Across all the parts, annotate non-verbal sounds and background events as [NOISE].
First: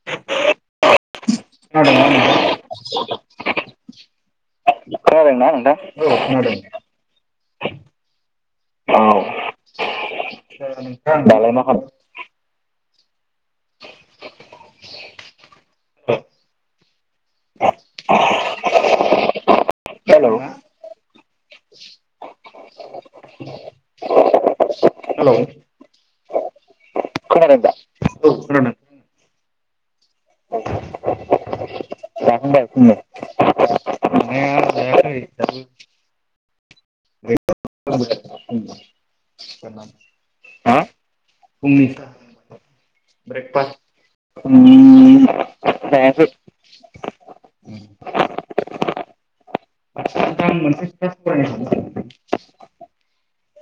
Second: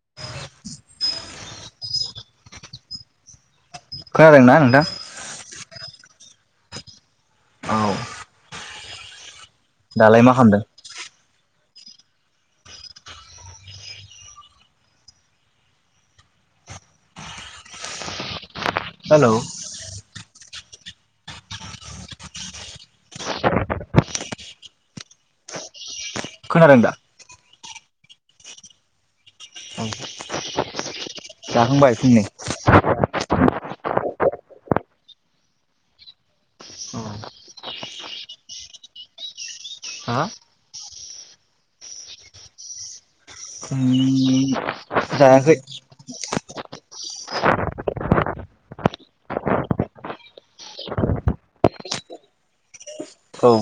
[INAUDIBLE] खोनादोंना नोंथां। खोनादोंना नोंथां? औ खोनादों। औ। औ। दालाय मा खामदों? [UNINTELLIGIBLE] दालाय मा खाम [UNINTELLIGIBLE] हेल'। हेलौ खोनादों दा। खोनादों दा? औ खोनादों। जाखांबाय फुंनि जाखांबाय फुंनि? [INAUDIBLE] जानाया जायाखै दाबो [UNINTELLIGIBLE] हा हा फुंनि [INAUDIBLE] ब्रेकफास्ट फुंनि जायाखै। जायाखै। नोंथां मोनसे खोथा सावरायनो सानदों। औ।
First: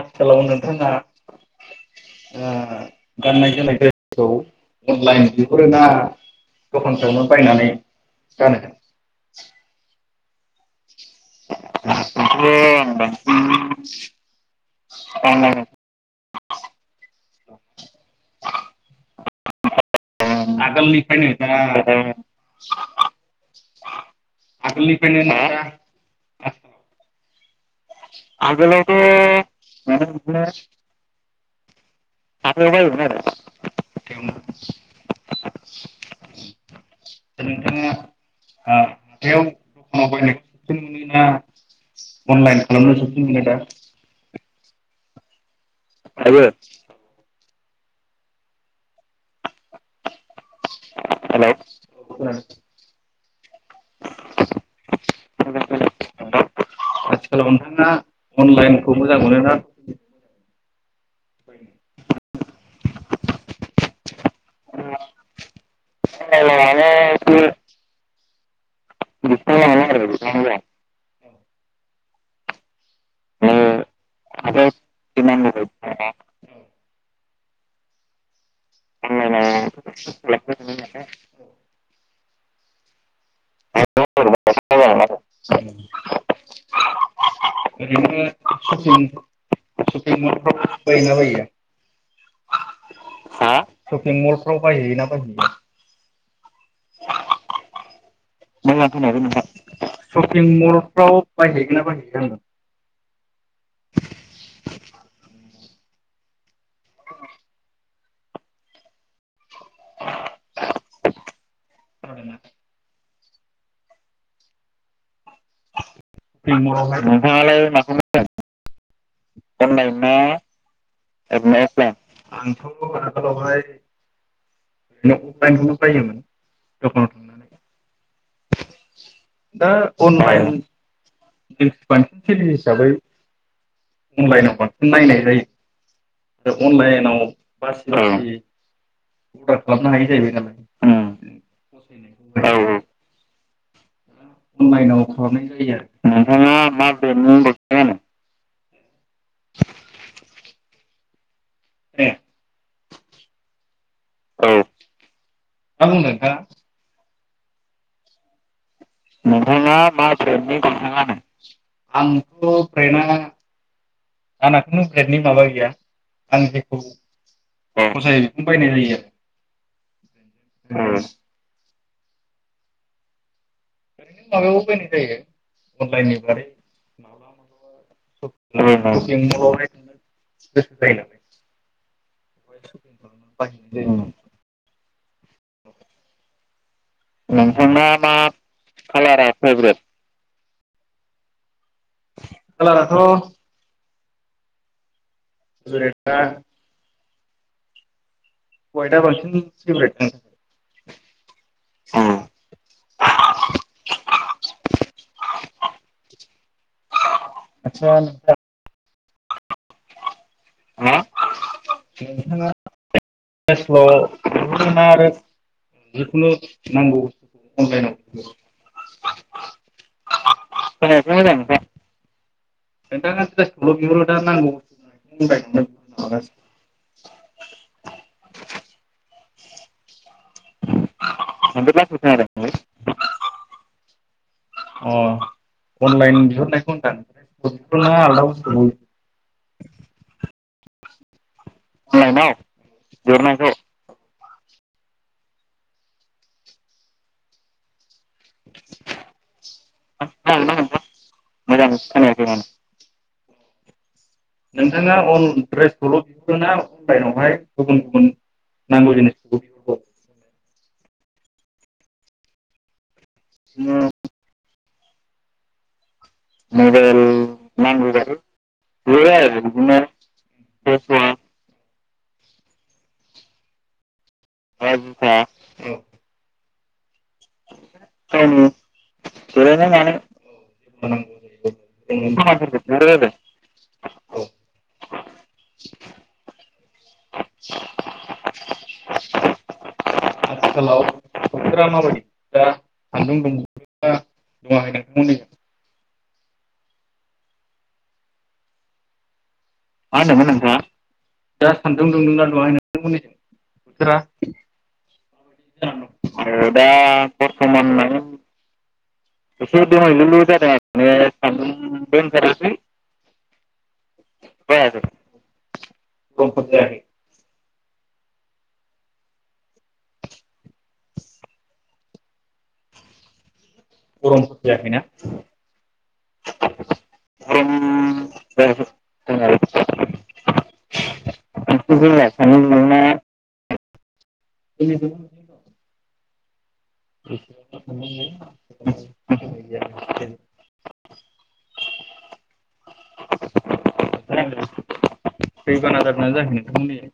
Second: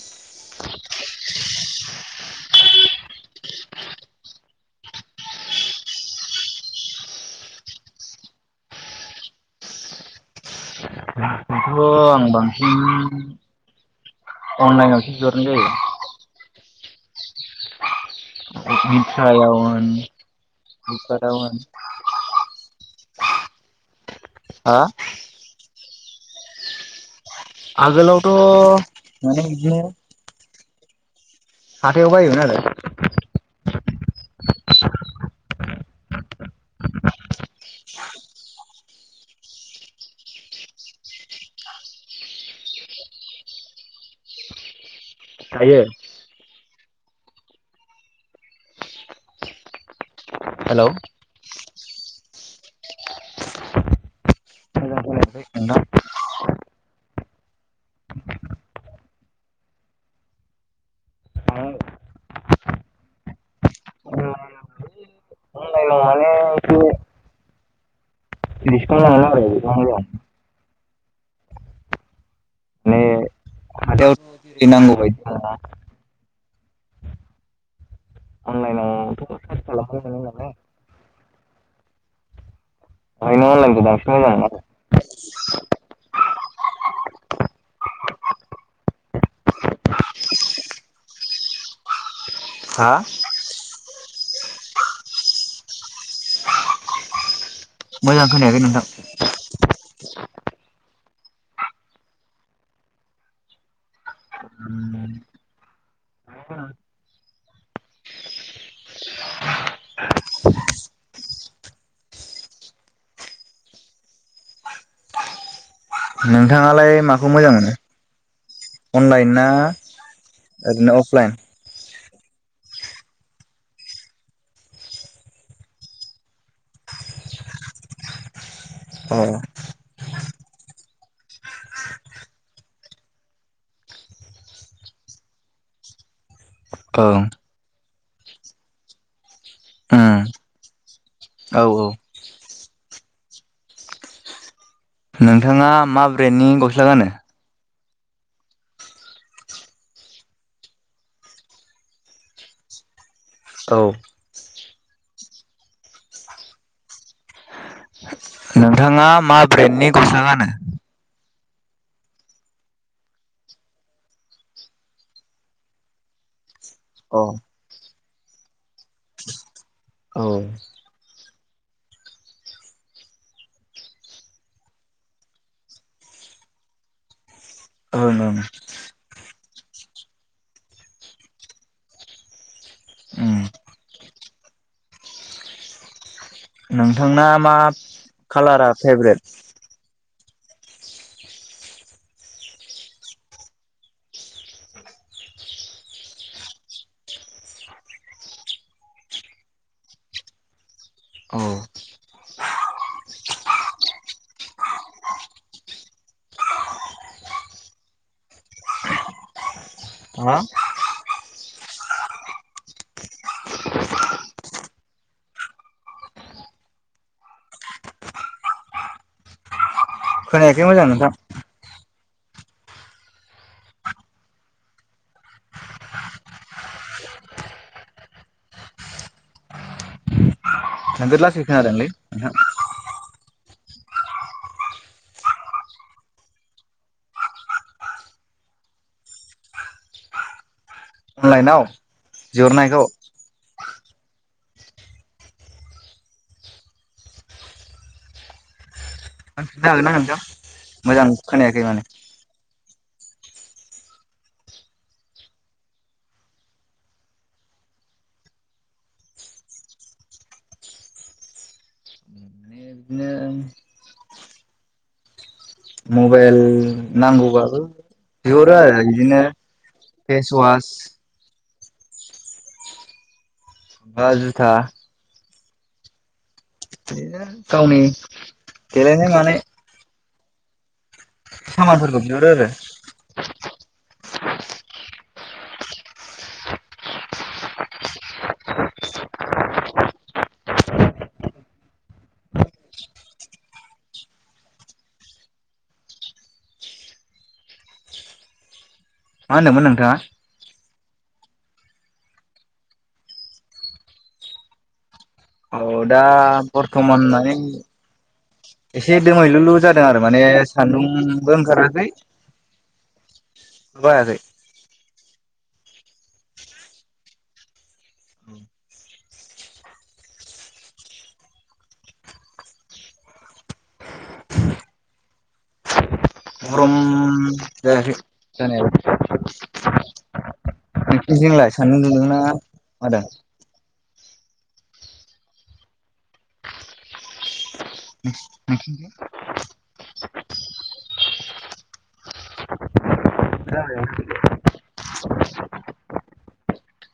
आथिखालाव नोंथाङा ओ गाननाय जोमनाय खौ बेवनो बायनानै। गानो? बेखौ आं बांसिन बिदिनो आं बांसिन मायनावसो बिहरनाय जायो। [UNINTELLIGIBLE] आगोलनिफ्रायनो फ्लिपकार्टआव होन ना। [INAUDIBLE] हा आगोलनिफ्रायनो ना [INAUDIBLE] आगोलावथ' माने बिदिनो माने बिदिनो हाथायाव बायोमोन आरो हाथायाव बायोमोन आरो दा नोंथाङा ओ हाथायाव दखानाव बायनायखौ साबसिन मोनो ना अनलाइन खालामनो साबसिन मोनोदा दायो आइबो हेल' हेलौ खोनायासै नोंथां आथिखालाव नोंथाङा अनलाइनखौ मोजां मोनोना अनलाइनाव माने अनलाइनाव एसे माने एसे डिसकाउन्ट मोनो [UNINTELLIGIBLE] आरो हाथायावथ ओरैनो जेरै नांगौबायदि [UNINTELLIGIBLE] अनलाइनावथ' सार्च खालामनो शपिं [UNINTELLIGIBLE] शपिं मलफ्राव बायोना बायो? हा बेंगलफ्राव बायहैयोना बायहैया मोजां खोनायाखै नोंथां सपिं मलफ्राव बायहैगोन ना बायहैया होन्दां खोनादोंना? नों शपिं थाङालाय मलावहाय माखौ मोजां नोंथाङालाय मोनो माखौ अनलाइन ना अनलाइन ना ओरैनो अफलाइन ओरैनो अफलाइन? आंथ' आगोलावहाय ओरैनो अफलाइनखौनो बायोमोन दखानाव थांनानै। अ दा अनलाइन जों बांसिन हिसाबै अनलाइनाव बांसिन नायनाय जायो ओ औ अनलाइनाव बासि बासि अर्डार खालामनो उम हायो जाहैबाय नालाय उम औ औ फसायनाय औ औ अनलाइनाव [UNINTELLIGIBLE] खालामनाय नोंथाङा जायो मा आरो ब्रेन्डनि नोंथाङा गस्ला मा गानो ब्रेन्डनि [INAUDIBLE] ए औ औ मा बुंदों नोंथाङा नोंथाङा मा ब्रेन्डनि [INAUDIBLE] आंथ' गस्ला गानो ब्रेन्डआ आंनाथ' ब्रेन्डनि माबा गैया आं जे उम अ फसायो बेखौनो बायनाय जायो औ माबायाव बायनाय जायो अनलाइननि दारै प ओं उम [UNINTELLIGIBLE] ् [UNINTELLIGIBLE] [INAUDIBLE] [UNINTELLIGIBLE] [INAUDIBLE] नोंथांना मा कालारा फेभरेट कालारा फेभरेट? खालाराथ' गोथां वाइटआ बांसिन भेबरेट आंनि। औ [UNINTELLIGIBLE] आदसा नोंथां हा [UNINTELLIGIBLE] अनलाइनाव खोनायाखै मोजां नोंथां। [UNINTELLIGIBLE] नोगोद लासिंसिं आरोलै लासै खोनादों। नोंथां। अ अनलाइन बिहरनायखौ होनदां ना आलदा बुस्तुबो लाइनाव बिहरनायखौ बिहरनायखौ ना हागोनना नोंथां मोजां मोजां खोनायाखै माने खोनायाखै माने नोंथाङा अन ड्रेसखौल' बिहरोना अनलाइनावहाय गुबुन गुबुन नांगौ जिनिसखौबो बिहरबावो [INAUDIBLE] माने बिदिनो [UNINTELLIGIBLE] मबाइल मबाइल नांगौबाबो नांगौ जायो बिहरो आरो बिहरो बिदिनो बिदिनो फेसवास दस्रा आ जुथा औ दिनो गावनि देलायनाय मानाय देलायनाय [UNINTELLIGIBLE] बिहरो आरो सामानफोरखौ मा बिहुरो आरो [UNINTELLIGIBLE] थोरामाबायदि दुङाखै नोंथांमोननिजों मा होनदोंमोन नोंथाङा? मा होनदोंमोन नोंथाङा? दा सान्दुं दुंदोंना दुङाखै नोंथांमोननिजों बोथोरा? औ दा आरो दा बरथमान माने बर्थमान माने एसे दोमैलुलु जादों आरो माने सान्दुंबो ओंखाराखै [UNINTELLIGIBLE] बायाखै [UNINTELLIGIBLE] उम गरमफोर जायाखैना? गरम गरम जायाखै जायाखै जानायालाय नोंसिनिजोंलाय सान्दुं जोंना दुंदोंना सान्दुं दुंना मादों? [UNINTELLIGIBLE] [UNINTELLIGIBLE] दैबाना [UNINTELLIGIBLE] खोनादोंदे दैबाना जादोंना जायाखै नोंथांमोननिजाय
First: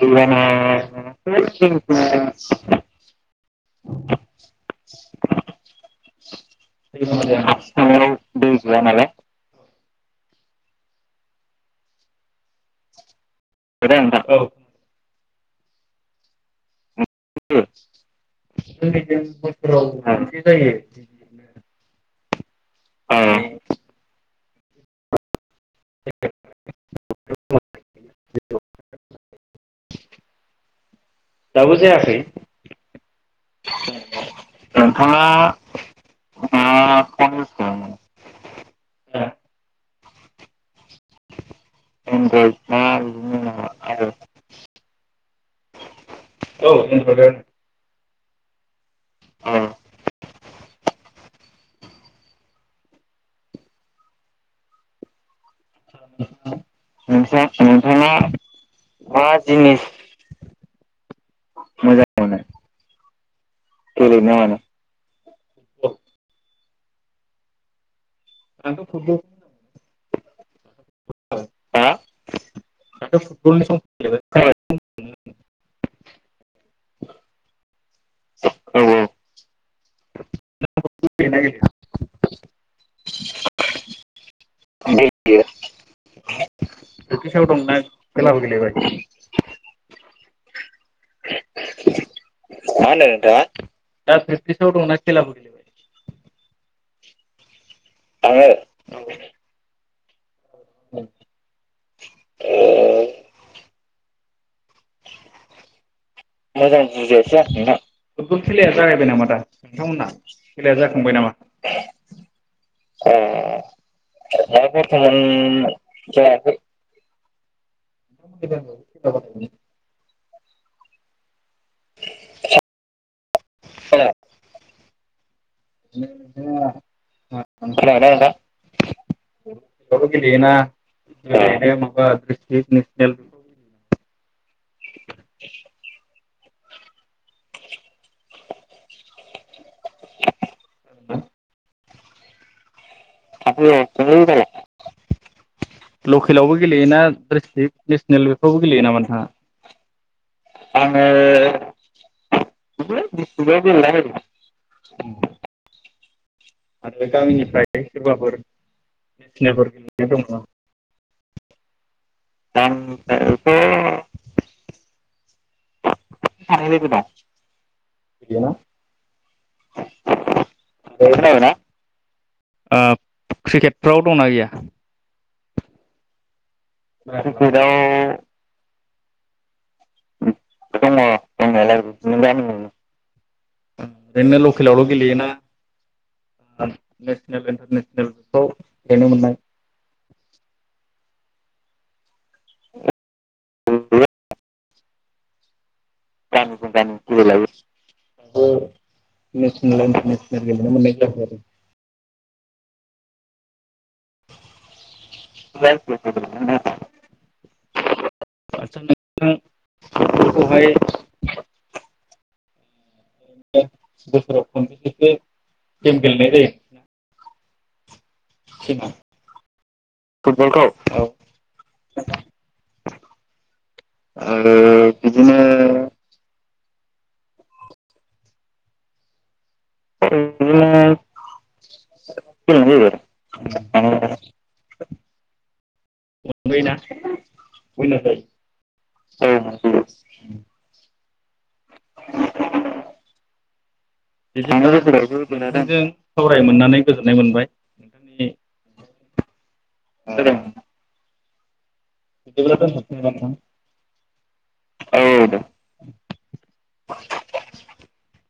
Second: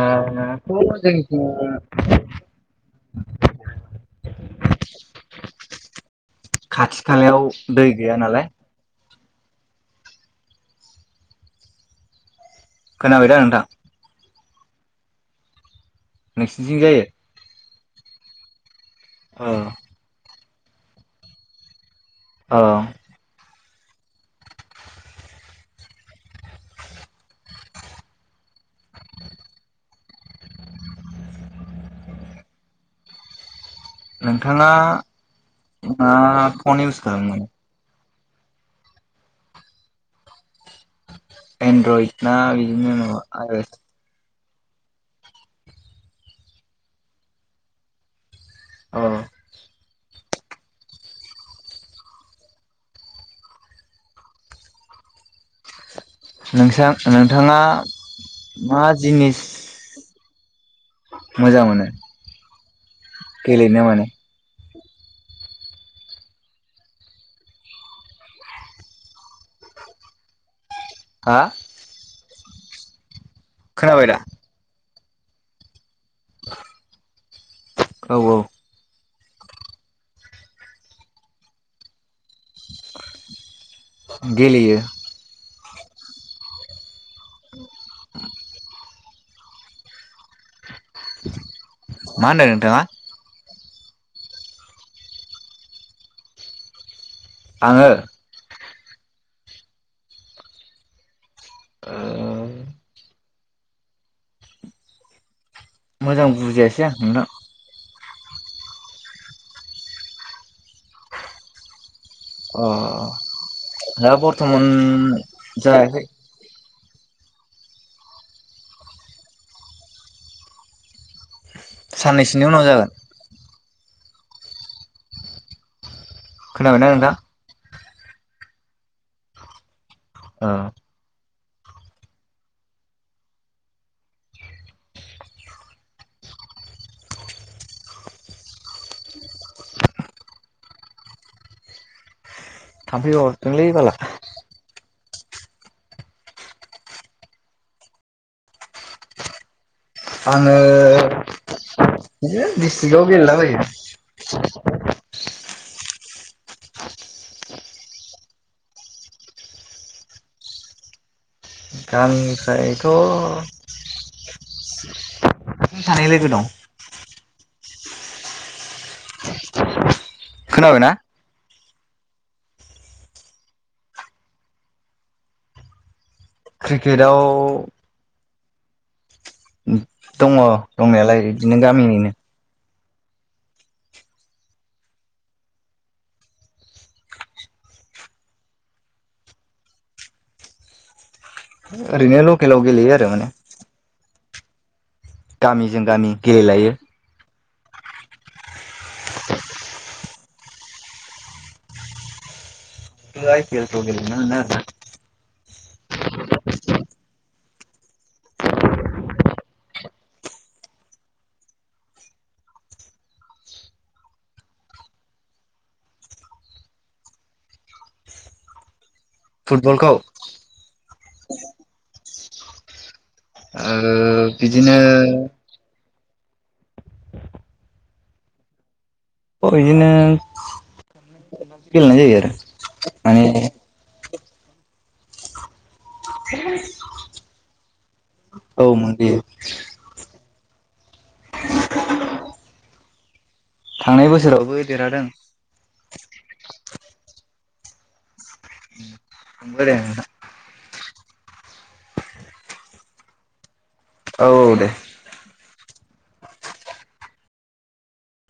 दैबाना जोंनिथिं खाथि दै बाना खालायाव जायानामा खाथि दै खालायाव गैया नालाय दै गैयानालाय खोनाबायदां [UNINTELLIGIBLE] नोंसोरनिथिं जायो। [UNINTELLIGIBLE] औ [UNINTELLIGIBLE] जायो अ औ [UNINTELLIGIBLE] दाबो जायाखै नोंथाङा नोंथाङा मा फन इउस खालामोमोन? हो एन्दरइद ना एनड्रइड बिदिनो [UNINTELLIGIBLE] माबा आरो औ दोनथ'दो अ औ नोंसां नोंसा नोंथाङा नोंथाङा मा जिनिस मोजां मोनो गेलेनो माने औ आं फुटबल हा [INAUDIBLE] खोनाबाय दा [UNINTELLIGIBLE] [INAUDIBLE] औ औ फैलायबाय गेलेना गेलेयो गेलेया प्रेक्टिसाव दंना खेलाबो गेलेबाय मा [INAUDIBLE] मा होनदों नोंथाङा? होनदों नोंथाङा? दा प्रेकटिसाव दंना खेलाबो गेले [INAUDIBLE] आङो? औ। औ। ओ मोजां मोजां मोजां बुजियासै आं नोंथां बुजियासै आं नोंथां। पुटबल खेलाया जागायबाय नामा दा नोंथांमोना खेलाया जाखांबाय नामा? अ ए दा दा बर्थमान बरथमान जायाखै। जायाखै। [INAUDIBLE] साननैसोनि उनाव जागोन। अ। खोनाबायना नोंथां? [UNINTELLIGIBLE] खोनाबायना नोंथां? [UNINTELLIGIBLE] गेलेयोना [UNINTELLIGIBLE] थाम्फै हरदोंलै बाला। लकेलावबो गेलेयोना डस्ट्रिक नेसनेल बेफ्रावबो गेलेयोनामा नोंथाङा? आङो बिदिनो डिस्ट्रिक्टआव दिस्ट्रिक्आव गेलेला बायो। गेलेलाबायो आरो गामिनिफ्राय सोरबाफोर नेसनेलफोर गेलेनो दङ नामा? आं गामिनिफ्रायथ' एसे सानै लोगो दं सानै लोगो दं। बियो खोनाबायना? [UNINTELLIGIBLE] आरोना ओप क्रिकेटफ्राव दंना गैया? क्रिकेटआव क्रिकेदाव ओम दंङ दङ दंनायालाय इदिनो दंनायालाय गामिनिनो। बिदिनो गामिनिनो। ओरैनो लकेलावल' गेलेयोना नेसनेल इन्टारनेसनेलफ्राव गेलेनो मोननाय ओरैनोल' खेलाव गेलेयो आरो माने गामि जों गामि गामिजों गेलेलायो गामि गेलेलायो। नेसनेल इन्टारनेसनेल गेलेनो मोननाय जाबाय आरो। [UNINTELLIGIBLE] [UNINTELLIGIBLE] टिमा फुटबलखौ। फुटबलखौ? औ ओ आरो बिदिनो बिदिनो इदिनो बिदिनो गेलेनाय जायो आरो माने [INAUDIBLE] [UNINTELLIGIBLE] ओम औ मोनबोयो ओम। [INAUDIBLE] थांनाय [UNINTELLIGIBLE] बोसोरावबो सावराय देरहादों मोननानै गोजोननाय मोनबाय। नोंथांनि औ दे नोंथां। [UNINTELLIGIBLE] औ दे। औ [INAUDIBLE]